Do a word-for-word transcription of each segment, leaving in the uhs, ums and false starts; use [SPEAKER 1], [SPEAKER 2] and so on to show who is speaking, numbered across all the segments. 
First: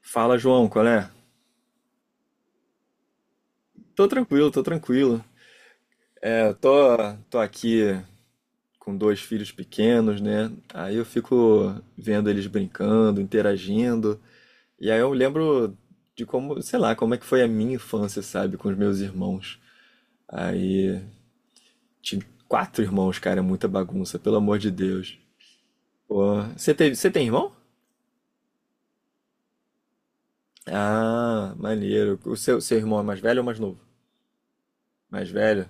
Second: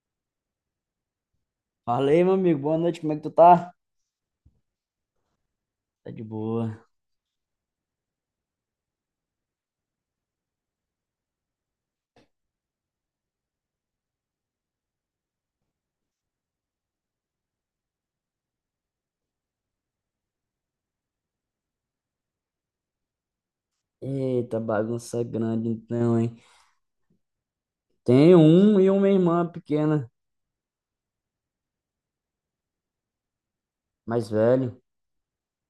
[SPEAKER 1] Fala, João, qual é?
[SPEAKER 2] Fala aí, meu amigo. Boa noite, como é que tu tá?
[SPEAKER 1] Tô tranquilo, tô tranquilo.
[SPEAKER 2] Tá de
[SPEAKER 1] É, tô,
[SPEAKER 2] boa.
[SPEAKER 1] tô aqui com dois filhos pequenos, né? Aí eu fico vendo eles brincando, interagindo. E aí eu lembro de como, sei lá, como é que foi a minha infância, sabe, com os meus irmãos. Aí tive quatro irmãos, cara, é muita bagunça, pelo amor
[SPEAKER 2] Eita,
[SPEAKER 1] de Deus.
[SPEAKER 2] bagunça grande então, hein?
[SPEAKER 1] Pô, você teve, você tem irmão?
[SPEAKER 2] Tenho um e uma irmã pequena,
[SPEAKER 1] Ah, maneiro. O seu, seu irmão é mais velho ou mais novo?
[SPEAKER 2] mais velho.
[SPEAKER 1] Mais velho?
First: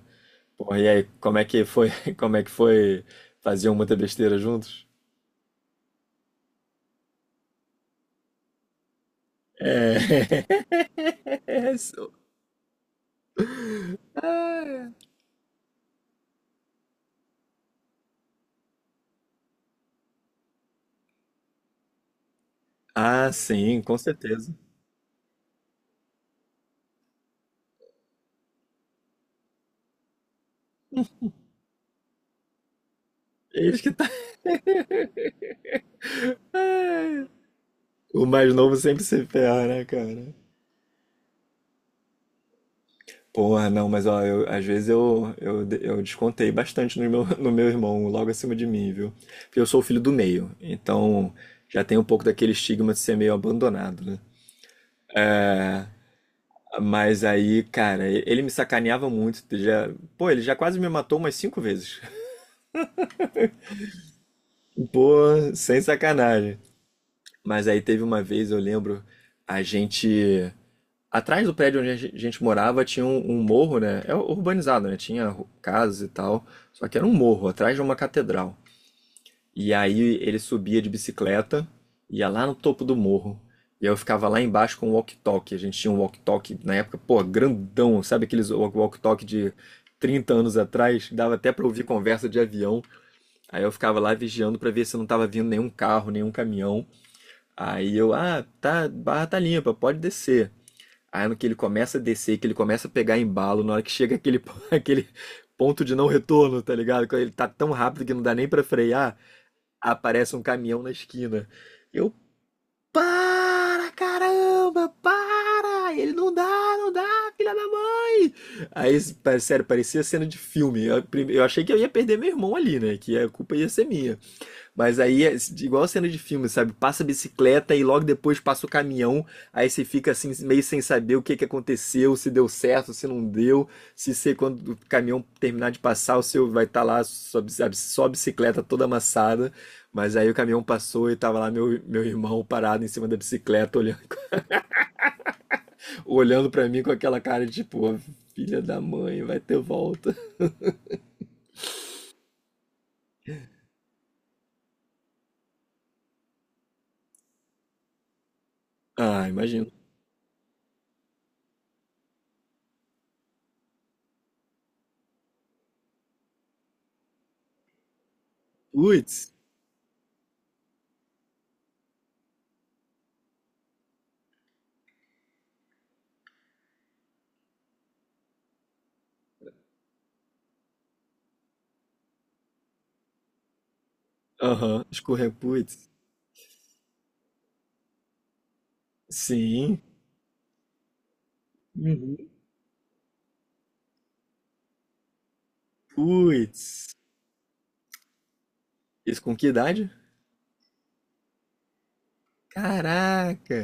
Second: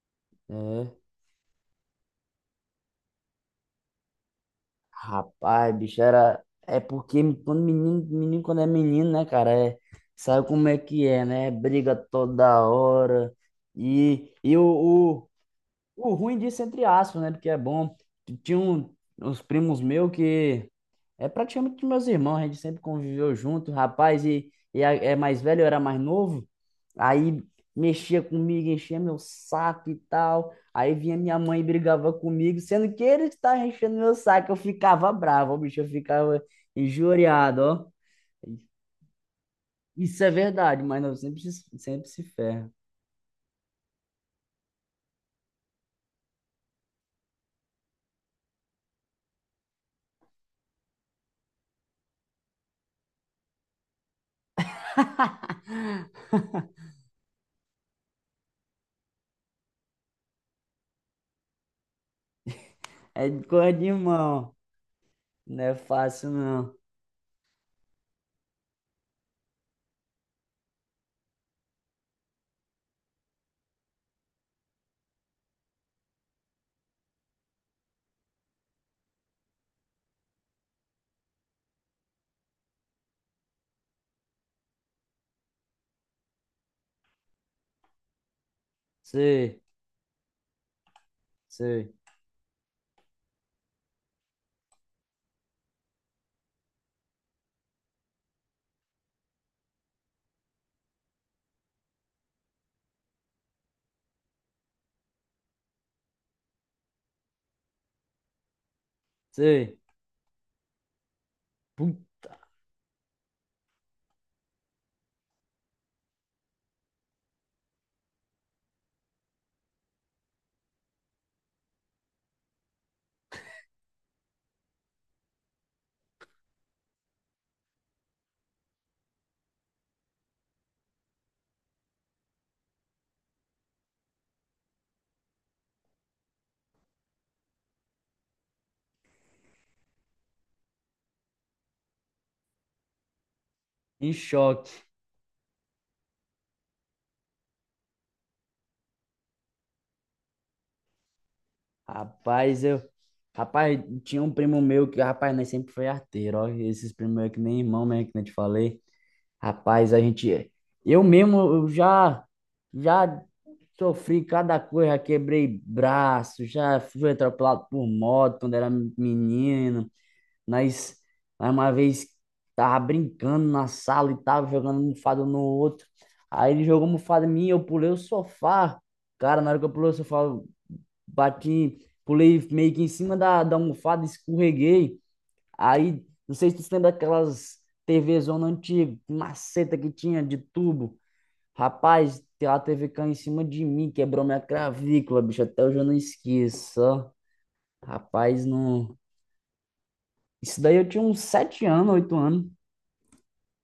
[SPEAKER 1] Porra, e
[SPEAKER 2] É.
[SPEAKER 1] aí, como é que foi? Como é que foi? Faziam muita besteira juntos?
[SPEAKER 2] Rapaz, bicho, era. É porque quando menino, menino quando é menino, né, cara? É...
[SPEAKER 1] É.
[SPEAKER 2] Sabe como é que é, né? Briga
[SPEAKER 1] Isso.
[SPEAKER 2] toda hora. E, e o, O ruim disso, é entre aspas, né? Porque é bom. Tinha um, Uns primos meus que é praticamente meus irmãos, a gente sempre
[SPEAKER 1] Ah,
[SPEAKER 2] conviveu junto,
[SPEAKER 1] sim, com
[SPEAKER 2] rapaz, e,
[SPEAKER 1] certeza.
[SPEAKER 2] e a- é mais velho, eu era mais novo, aí mexia comigo, enchia meu saco e tal, aí vinha minha mãe e brigava comigo, sendo que ele que estava
[SPEAKER 1] Eles que
[SPEAKER 2] enchendo
[SPEAKER 1] tá.
[SPEAKER 2] meu saco, eu ficava bravo, ó, bicho, eu ficava injuriado, ó.
[SPEAKER 1] O mais novo sempre se ferra, né,
[SPEAKER 2] Isso é
[SPEAKER 1] cara?
[SPEAKER 2] verdade, mas não, sempre, se- sempre se ferra.
[SPEAKER 1] Porra, não, mas ó, eu- às vezes eu, eu, eu descontei bastante no meu, no meu irmão, logo acima de mim, viu? Porque eu sou o filho do meio, então já tem um pouco daquele estigma de ser meio abandonado, né? Mas aí, cara, ele me sacaneava muito. Já, pô, ele já quase me matou umas cinco vezes.
[SPEAKER 2] É coisa de irmão,
[SPEAKER 1] Pô,
[SPEAKER 2] não é
[SPEAKER 1] sem
[SPEAKER 2] fácil
[SPEAKER 1] sacanagem.
[SPEAKER 2] não.
[SPEAKER 1] Mas aí teve uma vez, eu lembro, a gente. Atrás do prédio onde a gen- gente morava tinha um, um morro, né? É urbanizado, né? Tinha ru- casas e tal. Só que era um morro, atrás de uma catedral. E aí ele subia de bicicleta, ia lá no topo do morro. E eu ficava lá embaixo com o walkie-talkie. A gente tinha um walkie-talkie na época, pô, grandão. Sabe aqueles wa- walkie-talkie de
[SPEAKER 2] Sei,
[SPEAKER 1] trinta anos atrás? Dava até pra ouvir
[SPEAKER 2] sei,
[SPEAKER 1] conversa de avião. Aí eu ficava lá vigiando pra ver se não tava vindo nenhum carro, nenhum caminhão. Aí eu, ah, tá, barra tá limpa, pode descer. Aí no que ele começa a descer, que ele começa a pegar embalo, na hora que chega aquele, aquele ponto de não retorno, tá ligado? Quando ele tá tão rápido que não dá nem pra frear,
[SPEAKER 2] sei.
[SPEAKER 1] aparece um caminhão na esquina.
[SPEAKER 2] Pum,
[SPEAKER 1] Eu, para, caramba, para! Ele não dá, não dá, filha da mãe! Aí, sério, parecia cena de filme. Eu, eu achei que eu ia perder meu irmão ali, né? Que a culpa ia ser minha. Mas aí, é igual cena de filme, sabe? Passa a bicicleta e logo depois passa o caminhão. Aí você fica assim, meio sem saber o que que aconteceu, se deu certo, se não deu. Se você, quando o caminhão terminar de passar, o seu vai estar lá, sua, bici- a- sua bicicleta toda amassada. Mas aí o caminhão passou e tava lá meu, meu irmão parado em cima da bicicleta, olhando,
[SPEAKER 2] em choque.
[SPEAKER 1] olhando para mim com aquela cara de tipo, "Ô, filha da mãe, vai ter volta.
[SPEAKER 2] Rapaz, eu. Rapaz, tinha um primo meu que, rapaz, nós sempre foi arteiro, ó. Esses primos meus que nem irmão mesmo, que nem te falei.
[SPEAKER 1] Ah, imagino.
[SPEAKER 2] Rapaz, a gente. Eu mesmo, eu já. Já sofri cada coisa, já quebrei braço, já fui atropelado por moto quando era
[SPEAKER 1] Putz,
[SPEAKER 2] menino. Nós, nós uma vez tava brincando na sala e tava jogando mofada um no outro. Aí ele jogou mofada em mim, eu pulei o sofá. Cara, na hora que eu pulei o sofá, eu bati, pulei meio que em cima da, da almofada,
[SPEAKER 1] aham,
[SPEAKER 2] escorreguei.
[SPEAKER 1] escorrer, putz.
[SPEAKER 2] Aí, não sei se tu se lembra daquelas T V zona antiga, maceta
[SPEAKER 1] Sim,
[SPEAKER 2] que tinha de tubo.
[SPEAKER 1] uhum.
[SPEAKER 2] Rapaz, a T V caiu em cima de mim, quebrou minha clavícula, bicho. Até hoje eu não
[SPEAKER 1] Putz.
[SPEAKER 2] esqueço. ó. Rapaz, não.
[SPEAKER 1] Isso com que idade?
[SPEAKER 2] Isso daí eu tinha uns sete anos, oito anos.
[SPEAKER 1] Caraca!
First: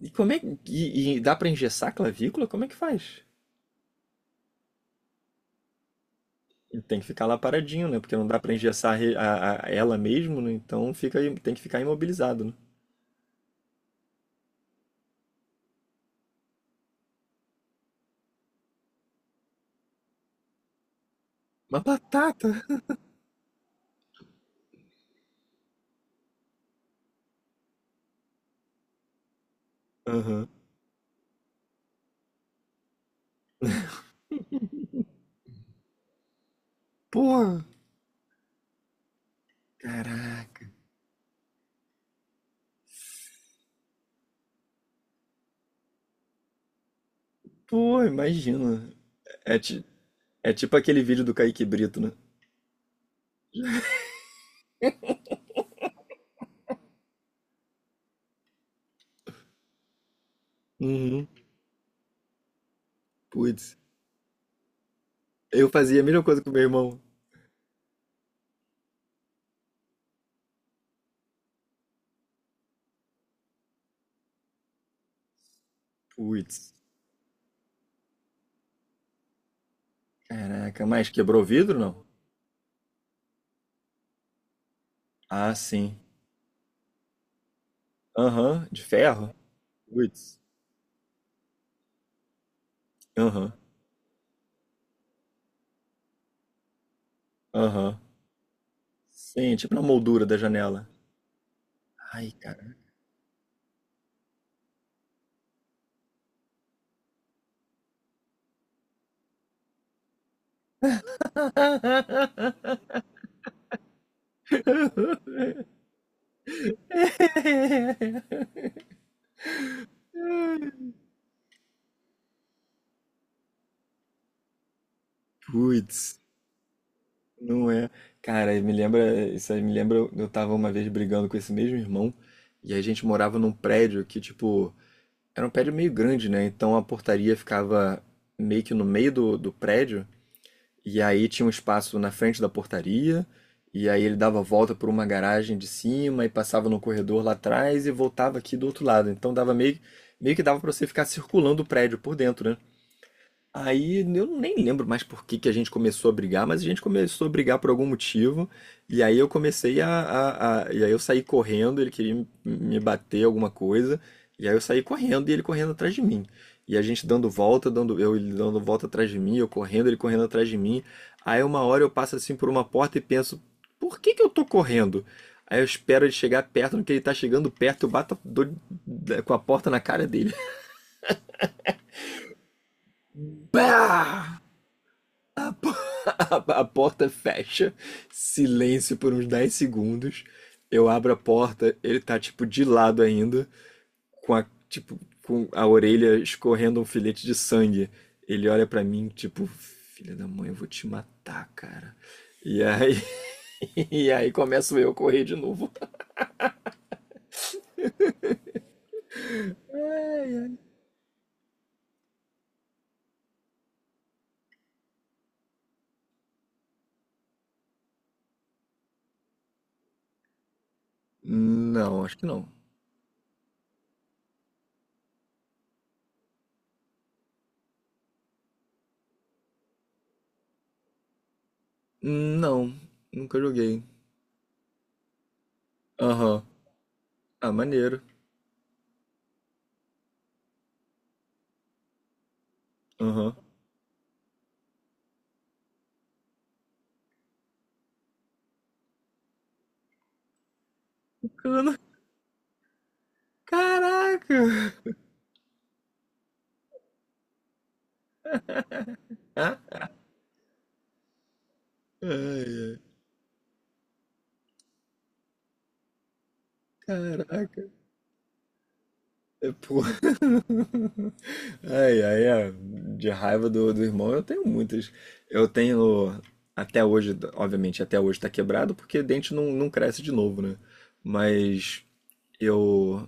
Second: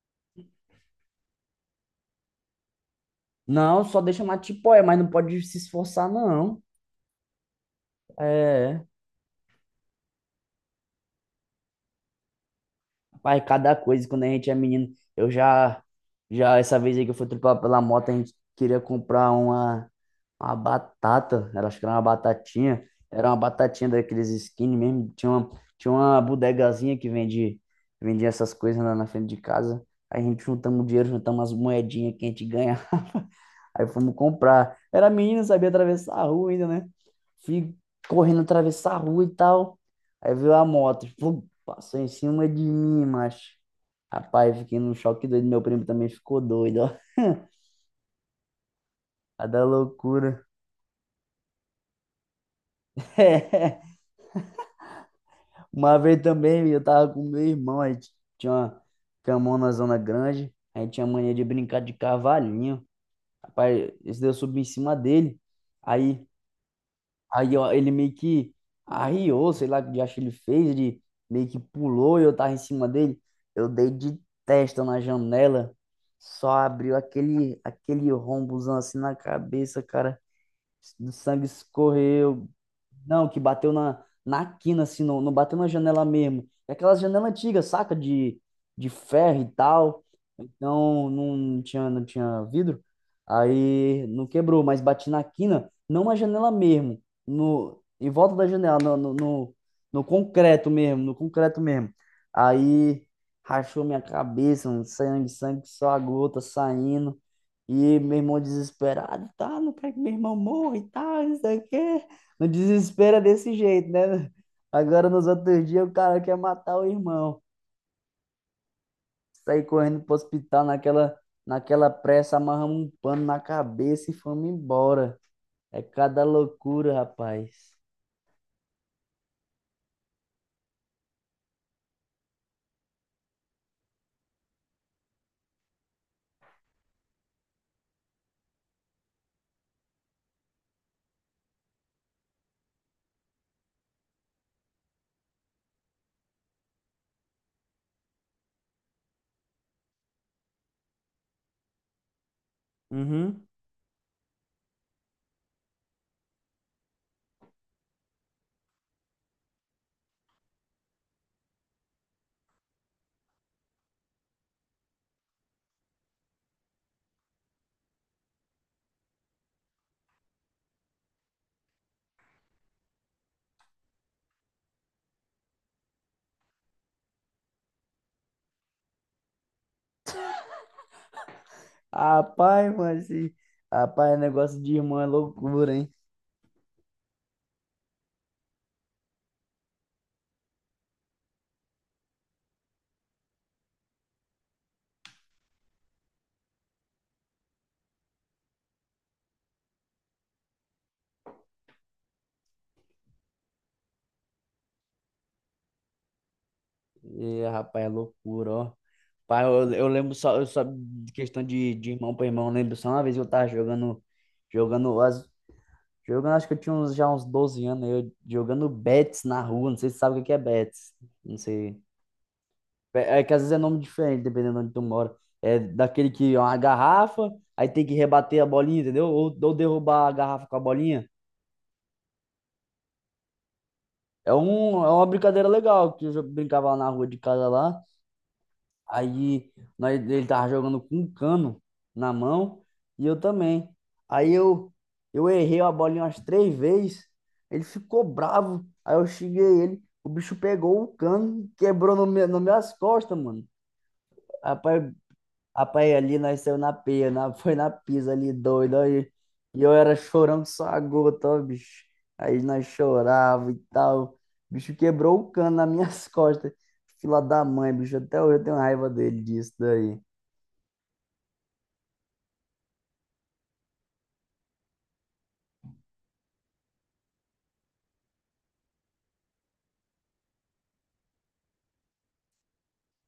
[SPEAKER 1] E como é que. E, e dá pra engessar a clavícula? Como é que faz?
[SPEAKER 2] Não, só deixa mais tipo, é, mas não pode se esforçar, não.
[SPEAKER 1] Tem que ficar lá paradinho, né? Porque não dá pra
[SPEAKER 2] É,
[SPEAKER 1] engessar a re- a- a- ela mesmo, né? Então fica, aí- tem que ficar imobilizado, né?
[SPEAKER 2] pai, cada coisa, quando a gente é menino, eu já, já, essa vez aí que eu fui tripar pela moto, a gente queria comprar uma, uma batata, era, acho
[SPEAKER 1] Uma
[SPEAKER 2] que era uma
[SPEAKER 1] batata!
[SPEAKER 2] batatinha, era uma batatinha daqueles skinny mesmo, tinha uma, tinha uma bodegazinha que vende, vendia essas coisas lá na frente de casa, aí a gente
[SPEAKER 1] Aham.
[SPEAKER 2] juntamos dinheiro, juntamos umas moedinhas que a gente ganhava Aí fomos comprar. Era menino, sabia atravessar a rua ainda, né?
[SPEAKER 1] Pô!
[SPEAKER 2] Fui correndo atravessar a rua e tal. Aí veio a
[SPEAKER 1] Caraca!
[SPEAKER 2] moto, flum, passou em cima de mim, macho. Rapaz, fiquei num choque doido. Meu primo também ficou doido, ó.
[SPEAKER 1] Pô, imagina!
[SPEAKER 2] A
[SPEAKER 1] É,
[SPEAKER 2] da
[SPEAKER 1] ti-
[SPEAKER 2] loucura.
[SPEAKER 1] é tipo aquele vídeo do Kaique Brito, né?
[SPEAKER 2] É. Uma vez também, eu tava com meu irmão, a gente tinha uma camão na zona grande. A gente tinha
[SPEAKER 1] Uhum.
[SPEAKER 2] mania de brincar de cavalinho.
[SPEAKER 1] Putz.
[SPEAKER 2] Rapaz, esse daí eu subi em cima dele.
[SPEAKER 1] Eu fazia a mesma
[SPEAKER 2] Aí
[SPEAKER 1] coisa com meu irmão.
[SPEAKER 2] Aí ó, ele meio que arriou, sei lá o que diacho ele fez, ele meio que pulou e eu tava em cima dele. Eu dei de testa na janela, só
[SPEAKER 1] Putz.
[SPEAKER 2] abriu aquele, aquele rombozão assim na cabeça, cara.
[SPEAKER 1] Caraca, mas
[SPEAKER 2] O
[SPEAKER 1] quebrou o
[SPEAKER 2] sangue
[SPEAKER 1] vidro, não?
[SPEAKER 2] escorreu. Não, que bateu na, na quina, assim, não, não
[SPEAKER 1] Ah,
[SPEAKER 2] bateu na
[SPEAKER 1] sim.
[SPEAKER 2] janela mesmo. É aquelas janelas antigas, saca? De,
[SPEAKER 1] Aham, de
[SPEAKER 2] de
[SPEAKER 1] ferro?
[SPEAKER 2] ferro e tal.
[SPEAKER 1] Putz.
[SPEAKER 2] Então não tinha, não tinha vidro.
[SPEAKER 1] Aham.
[SPEAKER 2] Aí não quebrou, mas bati na quina, não na janela mesmo. No,
[SPEAKER 1] Aham.
[SPEAKER 2] em volta da janela, no, no, no,
[SPEAKER 1] Sim, tipo na
[SPEAKER 2] no
[SPEAKER 1] moldura da
[SPEAKER 2] concreto
[SPEAKER 1] janela.
[SPEAKER 2] mesmo, no concreto mesmo.
[SPEAKER 1] Ai, cara.
[SPEAKER 2] Aí rachou minha cabeça, um sangue, sangue, só a gota saindo. E meu irmão desesperado, tá? Não quero que meu irmão morra e tal, não sei o quê. No desespero é desse jeito, né? Agora nos outros dias o cara quer matar o irmão. Saí correndo pro hospital naquela, naquela pressa, amarramos um pano na cabeça e fomos embora. É
[SPEAKER 1] Putz,
[SPEAKER 2] cada loucura, rapaz.
[SPEAKER 1] não é. Cara, me lembra, isso aí me lembra, eu tava uma vez brigando com esse mesmo irmão, e a gente morava num prédio que, tipo, era um prédio meio grande, né? Então a portaria ficava meio que no meio do, do prédio, e aí tinha um espaço na frente da portaria, e aí ele dava a volta por uma garagem de cima e passava no corredor lá atrás e voltava aqui do outro lado. Então dava meio, meio que dava para você ficar circulando o prédio por dentro, né?
[SPEAKER 2] Uhum.
[SPEAKER 1] Aí eu nem lembro mais por que que a gente começou a brigar, mas a gente começou a brigar por algum motivo. E aí eu comecei a, a- a- e aí eu saí correndo, ele queria me me bater alguma coisa. E aí eu saí correndo e ele correndo atrás de mim. E a gente dando volta, dando eu ele dando volta atrás de mim, eu correndo, ele correndo atrás de mim. Aí uma hora eu passo assim por uma porta e penso, por que que eu tô correndo? Aí eu espero ele chegar perto, no que ele tá chegando perto, eu bato a- dou- com a porta na cara dele.
[SPEAKER 2] Rapaz, mas esse- rapaz,
[SPEAKER 1] Pá!
[SPEAKER 2] negócio de irmão é loucura, hein?
[SPEAKER 1] A, a porta fecha, silêncio por uns dez segundos. Eu abro a porta, ele tá tipo de lado ainda, com a tipo com a orelha escorrendo um filete de sangue. Ele olha pra mim, tipo, filha da mãe, eu vou te matar, cara. E aí, e aí começo eu a correr de novo.
[SPEAKER 2] E, rapaz, é loucura, ó. Pai, eu, eu lembro só, eu só de questão de, de irmão para irmão, eu lembro só uma vez eu tava jogando, jogando, as- jogando, acho que eu tinha uns, já uns doze anos, eu jogando bets na rua, não sei se você sabe o que que é bets, não sei.
[SPEAKER 1] Não, acho que não.
[SPEAKER 2] É, é que às vezes é nome diferente, dependendo de onde tu mora. É daquele que é uma garrafa, aí tem que rebater a bolinha, entendeu? Ou, ou derrubar a garrafa com a bolinha.
[SPEAKER 1] Não, nunca joguei.
[SPEAKER 2] É, um, é uma brincadeira legal que eu já
[SPEAKER 1] Aham.
[SPEAKER 2] brincava lá na rua de casa
[SPEAKER 1] Ah,
[SPEAKER 2] lá.
[SPEAKER 1] maneiro.
[SPEAKER 2] Aí nós, ele tava jogando com um cano na mão e eu
[SPEAKER 1] Aham.
[SPEAKER 2] também. Aí eu, eu errei a bolinha umas três vezes, ele ficou bravo. Aí eu xinguei ele, o bicho pegou o cano e
[SPEAKER 1] Bacana.
[SPEAKER 2] quebrou no meu, nas minhas costas, mano.
[SPEAKER 1] Caraca.
[SPEAKER 2] Rapaz, Rapaz, ali nasceu na pia, na, foi na pisa ali, doido. Aí,
[SPEAKER 1] Ah,
[SPEAKER 2] e eu era chorão que só a gota, ó, bicho. Aí
[SPEAKER 1] ai,
[SPEAKER 2] nós
[SPEAKER 1] ai.
[SPEAKER 2] chorava e tal. O bicho quebrou o cano nas minhas costas. Fila da
[SPEAKER 1] Caraca.
[SPEAKER 2] mãe, bicho. Até hoje eu tenho raiva dele
[SPEAKER 1] É,
[SPEAKER 2] disso
[SPEAKER 1] pô.
[SPEAKER 2] daí.
[SPEAKER 1] Ai, ai, é. De raiva do, do irmão, eu tenho muitas. Eu tenho até hoje, obviamente, até hoje tá quebrado, porque dente não, não cresce de novo, né? Mas eu.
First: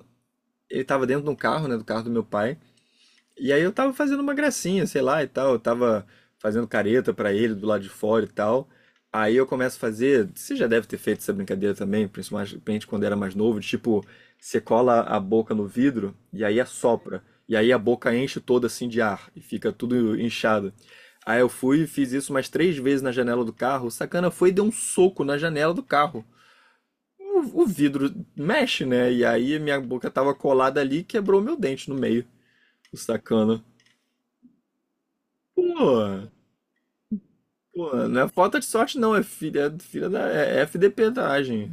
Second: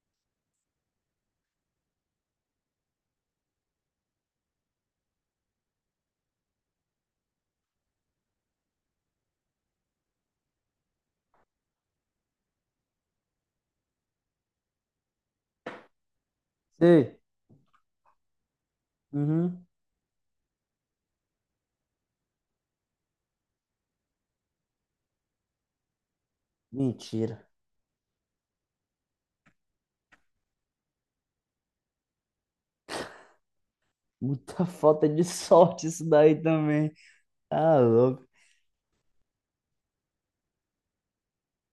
[SPEAKER 1] Ele tava dentro de um carro, né? Do carro do meu pai. E aí eu tava fazendo uma gracinha, sei lá, e tal. Eu tava fazendo careta pra ele do lado de fora e tal. Aí eu começo a fazer. Você já deve ter feito essa brincadeira também, principalmente quando era mais novo, de, tipo, você cola a boca no vidro e aí
[SPEAKER 2] Sei.
[SPEAKER 1] assopra. E aí a boca enche toda assim de ar e
[SPEAKER 2] Uhum.
[SPEAKER 1] fica tudo inchado. Aí eu fui e fiz isso umas três vezes na janela do carro. O sacana foi e deu um soco na janela do carro.
[SPEAKER 2] Mentira.
[SPEAKER 1] O, o vidro mexe, né? E aí minha boca tava colada ali e quebrou meu dente no meio. O sacana.
[SPEAKER 2] Muita falta de sorte isso
[SPEAKER 1] Pô,
[SPEAKER 2] daí também. Tá
[SPEAKER 1] pô, não
[SPEAKER 2] louco.
[SPEAKER 1] é falta de sorte, não. É filha, é filha da é F D P-dragem.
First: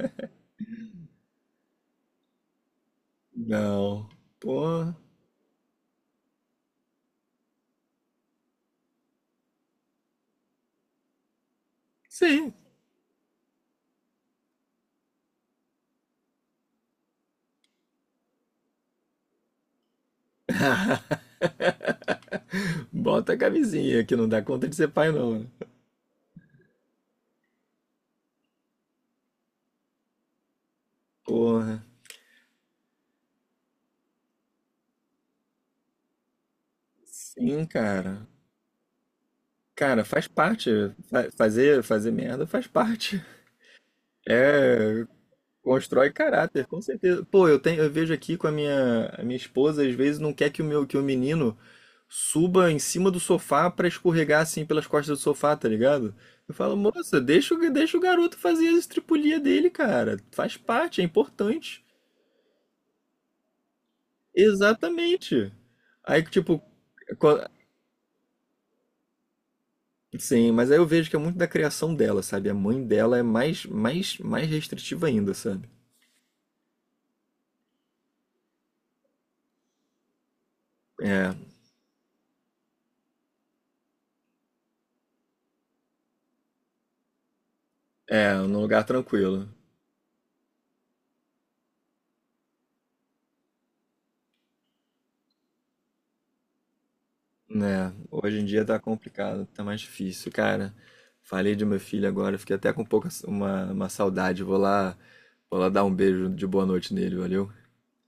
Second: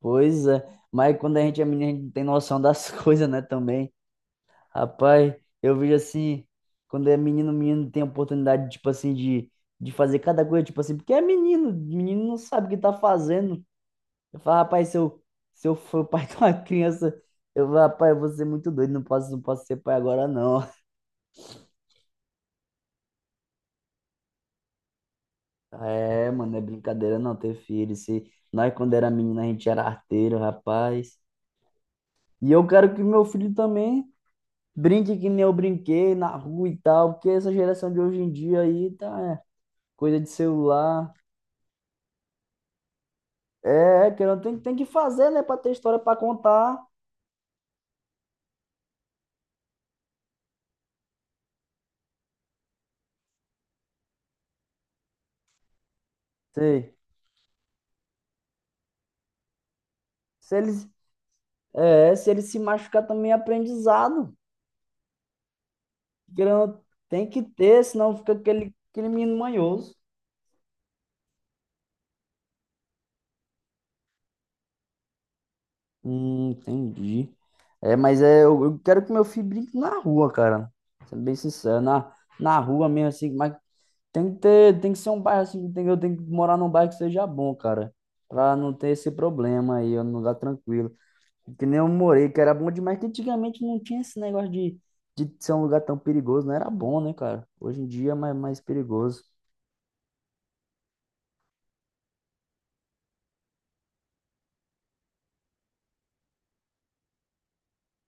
[SPEAKER 2] Pois é. Mas quando a gente é menino, a gente não tem noção das coisas, né, também.
[SPEAKER 1] Não. Pô,
[SPEAKER 2] Rapaz, eu vejo assim, quando é menino, menino tem oportunidade, tipo assim, de, de fazer cada coisa, tipo assim, porque é menino, menino não
[SPEAKER 1] sim.
[SPEAKER 2] sabe o que tá fazendo. Eu falo, rapaz, se eu, se eu for pai de uma criança, eu falo, rapaz, eu vou ser muito doido, não posso, não posso ser pai agora, não.
[SPEAKER 1] Bota a camisinha, que não dá conta de ser pai, não, né?
[SPEAKER 2] É, mano, é brincadeira não ter filho. Se nós, quando era menino, a gente era arteiro, rapaz.
[SPEAKER 1] Porra.
[SPEAKER 2] E eu quero que meu filho também brinque que nem eu brinquei na rua e tal, porque essa
[SPEAKER 1] Sim,
[SPEAKER 2] geração de hoje
[SPEAKER 1] cara.
[SPEAKER 2] em dia aí tá, é,
[SPEAKER 1] Cara,
[SPEAKER 2] coisa
[SPEAKER 1] faz
[SPEAKER 2] de
[SPEAKER 1] parte.
[SPEAKER 2] celular.
[SPEAKER 1] Fa- Fazer, fazer merda faz parte.
[SPEAKER 2] É, que não tem, tem que
[SPEAKER 1] É,
[SPEAKER 2] fazer, né, para ter história
[SPEAKER 1] constrói
[SPEAKER 2] para
[SPEAKER 1] caráter,
[SPEAKER 2] contar.
[SPEAKER 1] com certeza. Pô, eu tenho, eu vejo aqui com a minha, a minha esposa, às vezes não quer que o meu, que o menino suba em cima do sofá pra escorregar assim pelas costas do sofá, tá ligado? Eu falo,
[SPEAKER 2] Sei.
[SPEAKER 1] moça, deixa, o- deixa o garoto fazer as estripulias dele, cara. Faz
[SPEAKER 2] Se eles,
[SPEAKER 1] parte, é importante.
[SPEAKER 2] é, se eles se machucar também é aprendizado.
[SPEAKER 1] Exatamente. Aí que tipo,
[SPEAKER 2] Querendo, ou não, tem
[SPEAKER 1] co-
[SPEAKER 2] que ter, senão fica aquele, aquele menino manhoso.
[SPEAKER 1] sim, mas aí eu vejo que é muito da criação dela, sabe? A mãe dela é mais mais mais restritiva ainda, sabe?
[SPEAKER 2] Hum, entendi. É, mas é, eu, eu quero que meu filho brinque na rua, cara. Sendo
[SPEAKER 1] É,
[SPEAKER 2] bem sincero, na, na rua mesmo, assim, mas tem que ter, tem que ser um bairro assim, tem, eu tenho que morar num bairro que seja bom, cara.
[SPEAKER 1] é,
[SPEAKER 2] Pra
[SPEAKER 1] num
[SPEAKER 2] não
[SPEAKER 1] lugar
[SPEAKER 2] ter esse
[SPEAKER 1] tranquilo.
[SPEAKER 2] problema aí, num lugar tranquilo. Que nem eu morei, que era bom demais, que antigamente não tinha esse negócio de, de ser um lugar tão perigoso, não era bom, né, cara? Hoje em
[SPEAKER 1] Né,
[SPEAKER 2] dia é mais,
[SPEAKER 1] hoje em
[SPEAKER 2] mais
[SPEAKER 1] dia tá
[SPEAKER 2] perigoso.
[SPEAKER 1] complicado, tá mais difícil, cara. Falei de meu filho agora, fiquei até com um pouco uma, uma saudade. Vou lá, vou lá dar um beijo de boa noite nele, valeu?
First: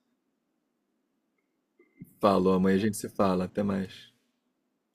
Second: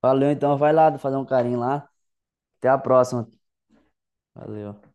[SPEAKER 2] Valeu, então, vai lá fazer um carinho lá.
[SPEAKER 1] Falou,
[SPEAKER 2] Até
[SPEAKER 1] amanhã a
[SPEAKER 2] a
[SPEAKER 1] gente se
[SPEAKER 2] próxima.
[SPEAKER 1] fala, até mais.
[SPEAKER 2] Valeu.